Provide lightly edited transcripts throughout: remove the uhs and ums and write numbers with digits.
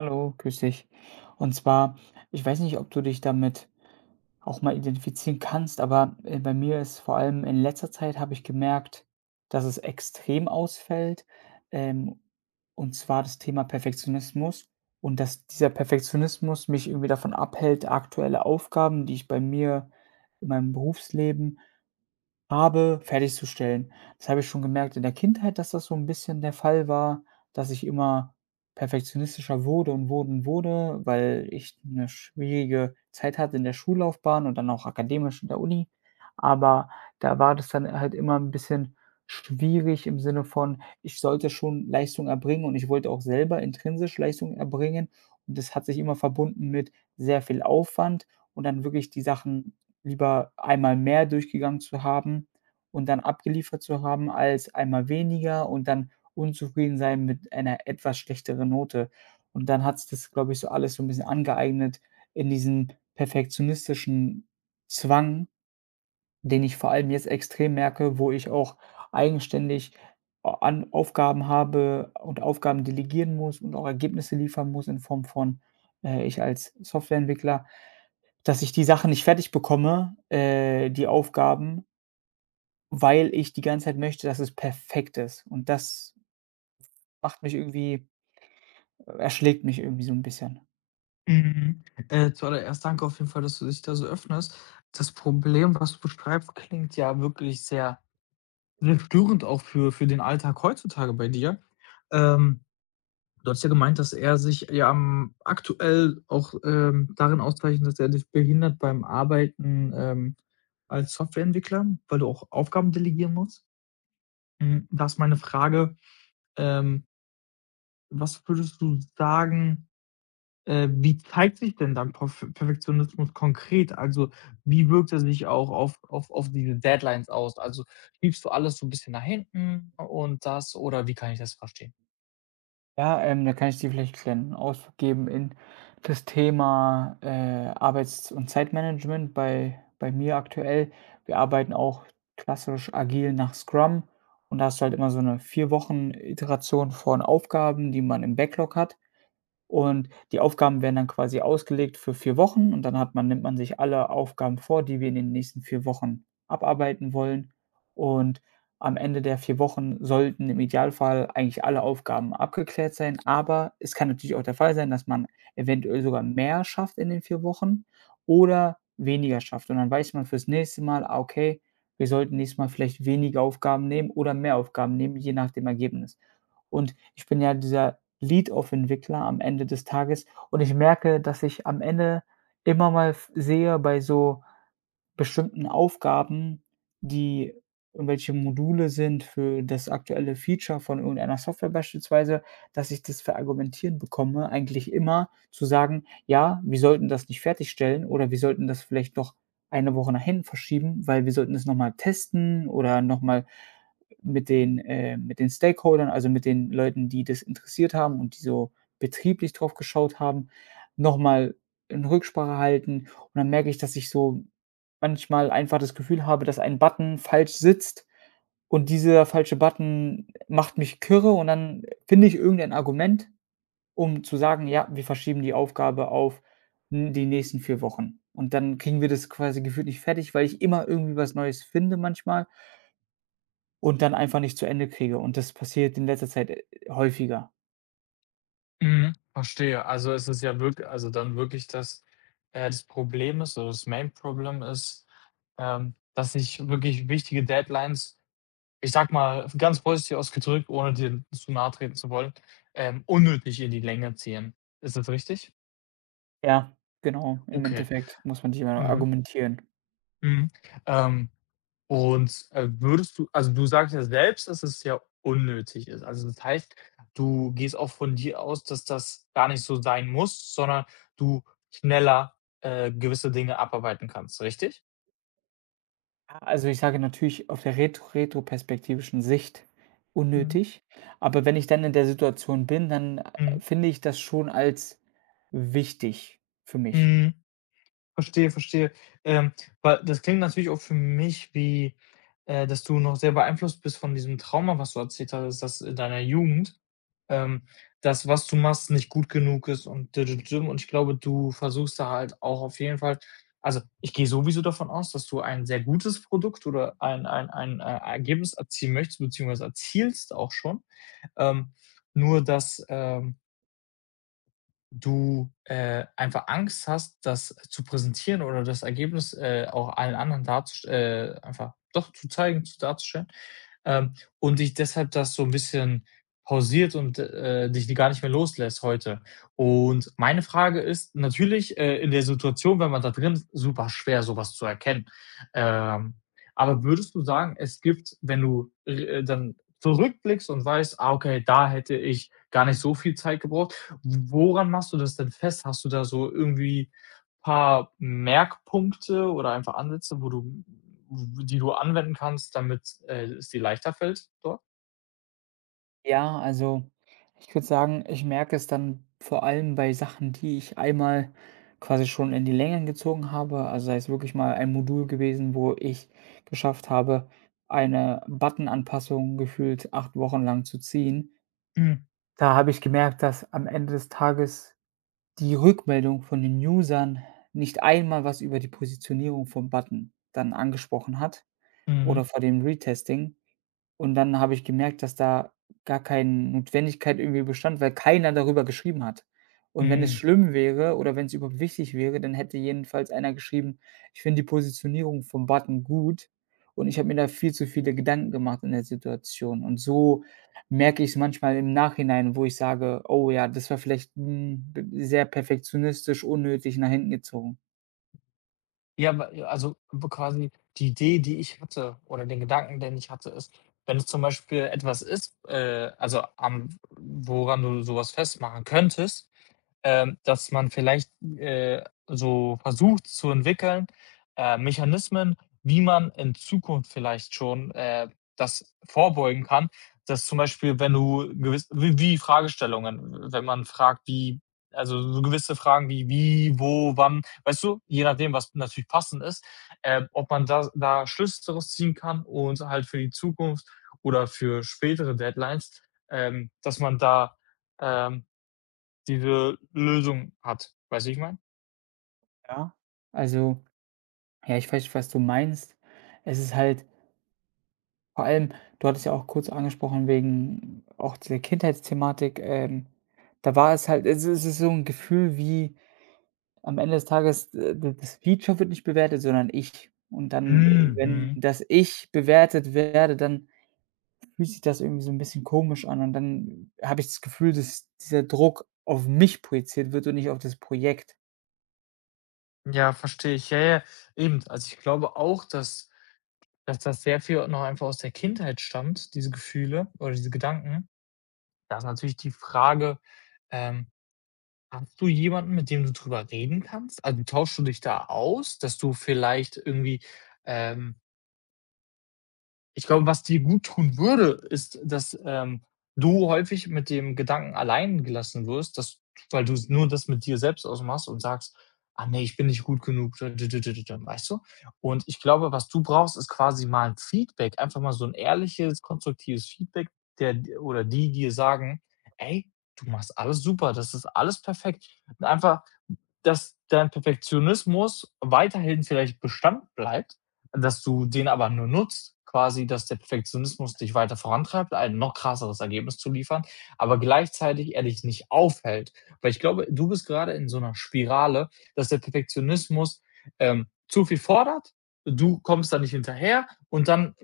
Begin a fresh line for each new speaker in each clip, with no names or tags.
Hallo, grüß dich. Und zwar, ich weiß nicht, ob du dich damit auch mal identifizieren kannst, aber bei mir ist vor allem in letzter Zeit habe ich gemerkt, dass es extrem ausfällt. Ähm, und zwar das Thema Perfektionismus und dass dieser Perfektionismus mich irgendwie davon abhält, aktuelle Aufgaben, die ich bei mir in meinem Berufsleben habe, fertigzustellen. Das habe ich schon gemerkt in der Kindheit, dass das so ein bisschen der Fall war, dass ich immer perfektionistischer wurde und wurde und wurde, weil ich eine schwierige Zeit hatte in der Schullaufbahn und dann auch akademisch in der Uni. Aber da war das dann halt immer ein bisschen schwierig im Sinne von, ich sollte schon Leistung erbringen und ich wollte auch selber intrinsisch Leistung erbringen. Und das hat sich immer verbunden mit sehr viel Aufwand und dann wirklich die Sachen lieber einmal mehr durchgegangen zu haben und dann abgeliefert zu haben, als einmal weniger und dann unzufrieden sein mit einer etwas schlechteren Note. Und dann hat sich das, glaube ich, so alles so ein bisschen angeeignet in diesen perfektionistischen Zwang, den ich vor allem jetzt extrem merke, wo ich auch eigenständig a an Aufgaben habe und Aufgaben delegieren muss und auch Ergebnisse liefern muss in Form von, ich als Softwareentwickler, dass ich die Sachen nicht fertig bekomme, die Aufgaben, weil ich die ganze Zeit möchte, dass es perfekt ist. Und das macht mich irgendwie erschlägt mich irgendwie so ein bisschen.
Mhm. Zuallererst danke auf jeden Fall, dass du dich da so öffnest. Das Problem, was du beschreibst, klingt ja wirklich sehr störend auch für den Alltag heutzutage bei dir. Ähm, du hast ja gemeint, dass er sich ja am aktuell auch darin auszeichnet, dass er dich behindert beim Arbeiten, als Softwareentwickler, weil du auch Aufgaben delegieren musst. Mhm. Da ist meine Frage, ähm, was würdest du sagen, wie zeigt sich denn dann Perfektionismus konkret? Also, wie wirkt er sich auch auf diese Deadlines aus? Also, schiebst du alles so ein bisschen nach hinten und das oder wie kann ich das verstehen?
Ja, da kann ich dir vielleicht 'n kleinen Ausflug geben in das Thema, Arbeits und Zeitmanagement bei mir aktuell. Wir arbeiten auch klassisch agil nach Scrum und da hast du halt immer so eine 4 Wochen Iteration von Aufgaben, die man im Backlog hat. Und die Aufgaben werden dann quasi ausgelegt für 4 Wochen und dann hat man nimmt man sich alle Aufgaben vor, die wir in den nächsten 4 Wochen abarbeiten wollen. Und am Ende der 4 Wochen sollten im Idealfall eigentlich alle Aufgaben abgeklärt sein, aber es kann natürlich auch der Fall sein, dass man eventuell sogar mehr schafft in den 4 Wochen oder weniger schafft. Und dann weiß man fürs nächste Mal: „Ah, okay, wir sollten nächstes Mal vielleicht weniger Aufgaben nehmen oder mehr Aufgaben nehmen“, je nach dem Ergebnis. Und ich bin ja dieser Lead-Off-Entwickler am Ende des Tages und ich merke, dass ich am Ende immer mal f sehe bei so bestimmten Aufgaben, die irgendwelche Module sind für das aktuelle Feature von irgendeiner Software beispielsweise, dass ich das verargumentiert bekomme, eigentlich immer zu sagen: „Ja, wir sollten das nicht fertigstellen oder wir sollten das vielleicht noch eine Woche nach hinten verschieben, weil wir sollten es noch mal testen oder noch mal mit den Stakeholdern, also mit den Leuten, die das interessiert haben und die so betrieblich drauf geschaut haben, noch mal in Rücksprache halten.“ Und dann merke ich, dass ich so manchmal einfach das Gefühl habe, dass ein Button falsch sitzt und dieser falsche Button macht mich kirre und dann finde ich irgendein Argument, um zu sagen: „Ja, wir verschieben die Aufgabe auf, die nächsten 4 Wochen.“ Und dann kriegen wir das quasi gefühlt nicht fertig, weil ich immer irgendwie was Neues finde manchmal und dann einfach nicht zu Ende kriege. Und das passiert in letzter Zeit, häufiger.
Mhm, verstehe. Also, es ist ja wirklich also, dann wirklich, das das Problem ist oder das Main Problem ist, dass ich wirklich wichtige Deadlines, ich sage mal, ganz positiv ausgedrückt, ohne dir zu nahe treten zu wollen, unnötig in die Länge ziehen. Ist das richtig?
Ja, genau, im
Okay.
Endeffekt muss man sich immer
Mhm.
argumentieren.
Mhm. Ähm, und würdest du also, du sagst ja selbst, dass es ja unnötig ist. Also, das heißt, du gehst auch von dir aus, dass das gar nicht so sein muss, sondern du schneller, gewisse Dinge abarbeiten kannst, richtig?
Also, ich sage natürlich auf der retroperspektivischen Sicht
Mhm.
unnötig, aber wenn ich dann in der Situation bin, dann,
Mhm.
finde ich das schon als wichtig für mich.
Mhm. Verstehe, verstehe. Ähm, weil das klingt natürlich auch für mich wie, dass du noch sehr beeinflusst bist von diesem Trauma, was du erzählt hast, das in deiner Jugend. ähm, Das, was du machst, nicht gut genug ist und und ich glaube, du versuchst da halt auch auf jeden Fall also, ich gehe sowieso davon aus, dass du ein sehr gutes Produkt oder ein Ergebnis erzielen möchtest beziehungsweise erzielst auch schon. Ähm, nur dass du einfach Angst hast, das zu präsentieren oder das Ergebnis, auch allen anderen darzust einfach doch zu zeigen, zu darzustellen, und dich deshalb das so ein bisschen pausiert und dich gar nicht mehr loslässt heute. Und meine Frage ist natürlich, in der Situation, wenn man da drin ist, super schwer, sowas zu erkennen. Ähm, aber würdest du sagen, es gibt, wenn du dann zurückblickst und weißt: „Ah, okay, da hätte ich gar nicht so viel Zeit gebraucht“, woran machst du das denn fest? Hast du da so irgendwie paar Merkpunkte oder einfach Ansätze, wo du die du anwenden kannst, damit, es dir leichter fällt dort?
Ja, also, ich würde sagen, ich merke es dann vor allem bei Sachen, die ich einmal quasi schon in die Länge gezogen habe, also sei es wirklich mal ein Modul gewesen, wo ich geschafft habe, eine Button-Anpassung gefühlt 8 Wochen lang zu ziehen.
Mhm,
Da habe ich gemerkt, dass am Ende des Tages die Rückmeldung von den Usern nicht einmal was über die Positionierung vom Button dann angesprochen hat
mhm,
oder vor dem Retesting und dann habe ich gemerkt, dass da gar keine Notwendigkeit irgendwie bestand, weil keiner darüber geschrieben hat. Und wenn es
mhm.
schlimm wäre oder wenn es überhaupt wichtig wäre, dann hätte jedenfalls einer geschrieben: „Ich finde die Positionierung vom Button gut und ich habe mir da viel zu viele Gedanken gemacht in der Situation.“ Und so merke ich es manchmal im Nachhinein, wo ich sage: „Oh ja, das war vielleicht, hm, b sehr perfektionistisch, unnötig nach hinten gezogen.“
Ja, also b quasi die Idee, die ich hatte oder den Gedanken, den ich hatte, ist, wenn es zum Beispiel etwas ist, also am woran du sowas festmachen könntest, dass man vielleicht, äh, so versucht zu entwickeln, Mechanismen, wie man in Zukunft vielleicht schon, das vorbeugen kann, dass zum Beispiel, wenn du gewiss wie Fragestellungen, wenn man fragt, wie also so gewisse Fragen wie: „Wie, wo, wann“, weißt du, je nachdem, was natürlich passend ist, ob man da Schlüsse daraus ziehen kann und halt für die Zukunft oder für spätere Deadlines, dass man da, ähm, diese Lösung hat. Weißt du, wie ich meine?
Ja. Also, ja, ich weiß, was du meinst. Es ist halt. Vor allem, du hattest ja auch kurz angesprochen wegen auch dieser Kindheitsthematik, da war es halt es es ist so 'n Gefühl wie am Ende des Tages, d das Feature wird nicht bewertet, sondern ich. Und dann, wenn
Mhm.
das Ich bewertet werde, dann fühlt sich das irgendwie so 'n bisschen komisch an und dann habe ich das Gefühl, dass dieser Druck auf mich projiziert wird und nicht auf das Projekt.
Ja, verstehe ich. Ja, ja, eben. Also, ich glaube auch, dass das sehr viel noch einfach aus der Kindheit stammt, diese Gefühle oder diese Gedanken. Da ist natürlich die Frage, ähm hast du jemanden, mit dem du drüber reden kannst? Also, tauschst du dich da aus, dass du vielleicht irgendwie ähm, ich glaube, was dir gut tun würde, ist, dass, du häufig mit dem Gedanken allein gelassen wirst, dass weil du nur das mit dir selbst ausmachst und sagst: „Ah nee, ich bin nicht gut genug“, weißt du? Und ich glaube, was du brauchst, ist quasi mal ein Feedback, einfach mal so ein ehrliches, konstruktives Feedback, der oder die dir sagen: „Ey, du machst alles super, das ist alles perfekt.“ Einfach dass dein Perfektionismus weiterhin vielleicht Bestand bleibt, dass du den aber nur nutzt, quasi, dass der Perfektionismus dich weiter vorantreibt, ein noch krasseres Ergebnis zu liefern, aber gleichzeitig er dich nicht aufhält. Weil ich glaube, du bist gerade in so einer Spirale, dass der Perfektionismus, zu viel fordert, du kommst da nicht hinterher und dann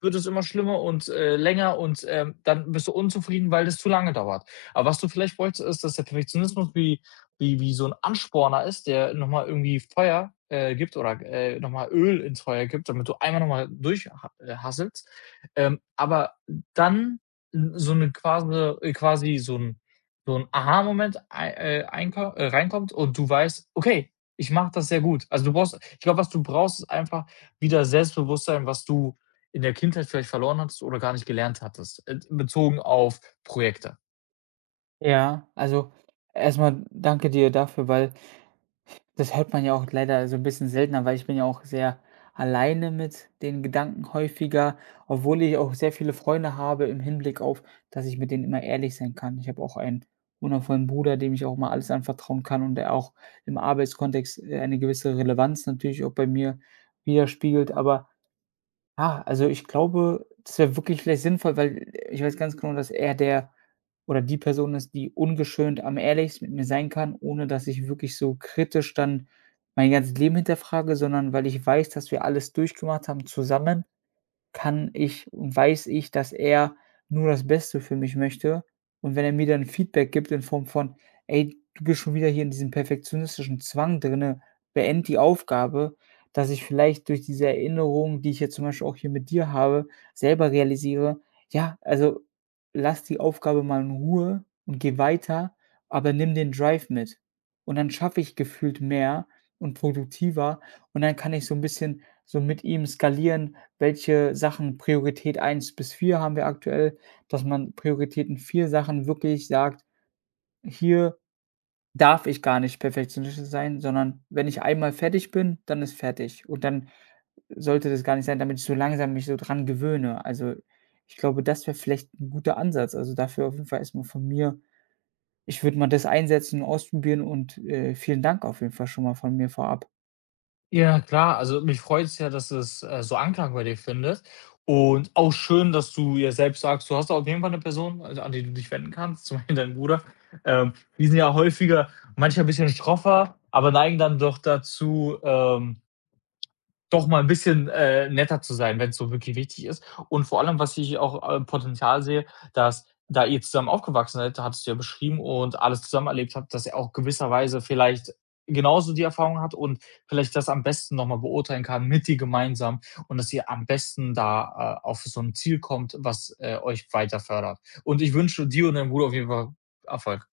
wird es immer schlimmer und länger und dann bist du unzufrieden, weil das zu lange dauert. Aber was du vielleicht bräuchtest, ist, dass der Perfektionismus wie wie so ein Ansporner ist, der nochmal irgendwie Feuer, gibt oder, noch Öl ins Feuer gibt, damit du einmal nochmal mal äh, Ähm, aber dann so eine quasi quasi so ein Aha-Moment ei einko reinkommt und du weißt: „Okay, ich mache das sehr gut.“ Also, du brauchst Ich glaube, was du brauchst, ist einfach wieder Selbstbewusstsein, was du in der Kindheit vielleicht verloren hattest oder gar nicht gelernt hattest, bezogen auf Projekte?
Ja, also erst mal danke dir dafür, weil. Das hört man ja auch leider so ein bisschen seltener, weil ich bin ja auch sehr alleine mit den Gedanken häufiger, obwohl ich auch sehr viele Freunde habe im Hinblick auf, dass ich mit denen immer ehrlich sein kann. Ich habe auch einen wundervollen Bruder, dem ich auch mal alles anvertrauen kann und der auch im Arbeitskontext, eine gewisse Relevanz natürlich auch bei mir widerspiegelt. Aber. Ah, also ich glaube, das wäre wirklich vielleicht sinnvoll, weil ich weiß ganz genau, dass er der oder die Person ist, die ungeschönt am ehrlichsten mit mir sein kann, ohne dass ich wirklich so kritisch dann mein ganzes Leben hinterfrage, sondern weil ich weiß, dass wir alles durchgemacht haben zusammen kann ich und weiß ich, dass er nur das Beste für mich möchte. Und wenn er mir dann Feedback gibt in Form von: „Ey, du bist schon wieder hier in diesem perfektionistischen Zwang drinne, beende die Aufgabe“, dass ich vielleicht durch diese Erinnerung, die ich jetzt zum Beispiel auch hier mit dir habe, selber realisiere: „Ja, also lass die Aufgabe mal in Ruhe und geh weiter, aber nimm den Drive mit.“ Und dann schaffe ich gefühlt mehr und produktiver und dann kann ich so ein bisschen so mit ihm skalieren, welche Sachen Priorität eins bis 4 haben wir aktuell, dass man Prioritäten 4 Sachen wirklich sagt: „Hier darf ich gar nicht perfektionistisch sein, sondern wenn ich einmal fertig bin, dann ist fertig.“ Und dann sollte das gar nicht sein, damit ich so langsam mich so dran gewöhne. Also, ich glaube, das wäre vielleicht ein guter Ansatz. Also, dafür auf jeden Fall erstmal von mir. Ich würde mal das einsetzen, und ausprobieren und, vielen Dank auf jeden Fall schon mal von mir vorab.
Ja, klar. Also, mich freut es ja, dass es, so Anklang bei dir findet und auch schön, dass du ja selbst sagst, du hast auf jeden Fall 'ne Person, also, an die du dich wenden kannst, zum Beispiel dein Bruder. Die sind ja häufiger manchmal ein bisschen stroffer, aber neigen dann doch dazu, doch mal ein bisschen, netter zu sein, wenn es so wirklich wichtig ist. Und vor allem, was ich auch, Potenzial sehe, dass da ihr zusammen aufgewachsen seid, hattest du ja beschrieben und alles zusammen erlebt habt, dass er auch gewisserweise vielleicht genauso die Erfahrung hat und vielleicht das am besten noch mal beurteilen kann mit dir gemeinsam und dass ihr am besten da, auf so ein Ziel kommt, was, euch weiter fördert. Und ich wünsche dir und deinem Bruder auf jeden Fall Erfolg.